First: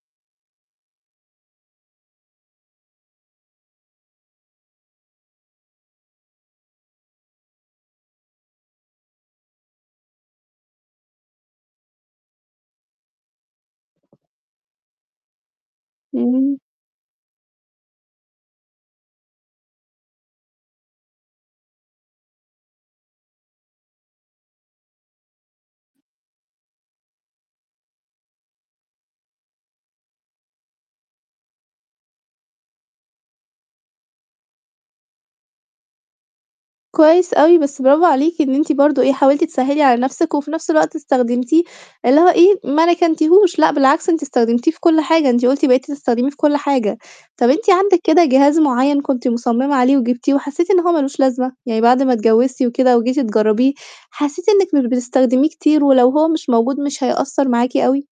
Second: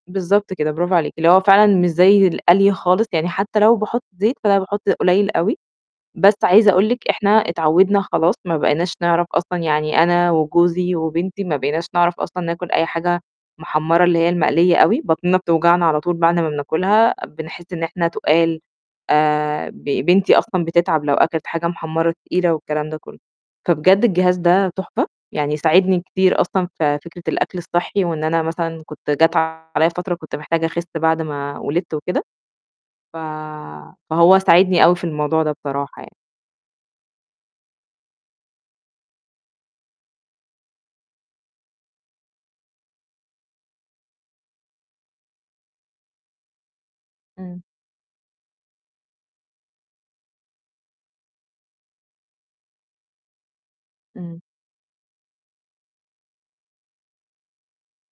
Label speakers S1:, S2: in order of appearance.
S1: بالضبط كده، برافو عليكِ، اللي هو فعلًا مش زي القلي خالص، يعني حتى لو باحط زيت فأنا باحط قُليل أوي، بس عايزة أقول لِك إحنا اتعوّدنا خلاص ما بقيناش نعرف أصلًا يعني أنا وجوزي وبنتي ما بقيناش نعرف أصلًا ناكُل أي حاجة محمّرة اللي هي المقليّة أوي، بطنِنا بتوجعنا على طول بعد ما
S2: اهم.
S1: بناكُلها، بنحس إن إحنا تُقال، آآ ب بنتي أصلًا بتتعب لو أكلت حاجة محمّرة تقيلة والكلام ده كلّه، فبجد الجهاز ده تحفة يعني ساعدني كتير أصلًا في فكرة الأكل الصحّي وإن أنا مثلًا كنت جات عليَّ فترة كنت محتاجة أخِس بعد ما ولدت وكده، ف فهو ساعدني أوي في الموضوع ده بصراحة يعني.
S2: كويس أوي بس برافو عليكِ إن أنتِ برضه إيه، حاولتِ تسهّلي على نَفْسِك، وفي نَفْس الوقت استخدمتيه اللي هو إيه، ما ركنتيهوش لأ، بالعكس أنتِ استخدمتيه في كلّ حاجة، أنتِ قُلتِ بقيتِ تستخدميه في كلّ حاجة، طَب
S1: إمم.
S2: أنتِ عندِك كده جهاز معيّن كنتِ مصممة عليه وجبتيه وحسّيتِ إن هو ما لوش لازمة؟ يعني بعد ما اتجوّزتِ وكده وجيتِ تجربيه
S1: إمم.
S2: حسّيتِ إنِّك مش بتستخدميه كتير، ولو هو مش موجود مش هيأثّر معاكِ أوي؟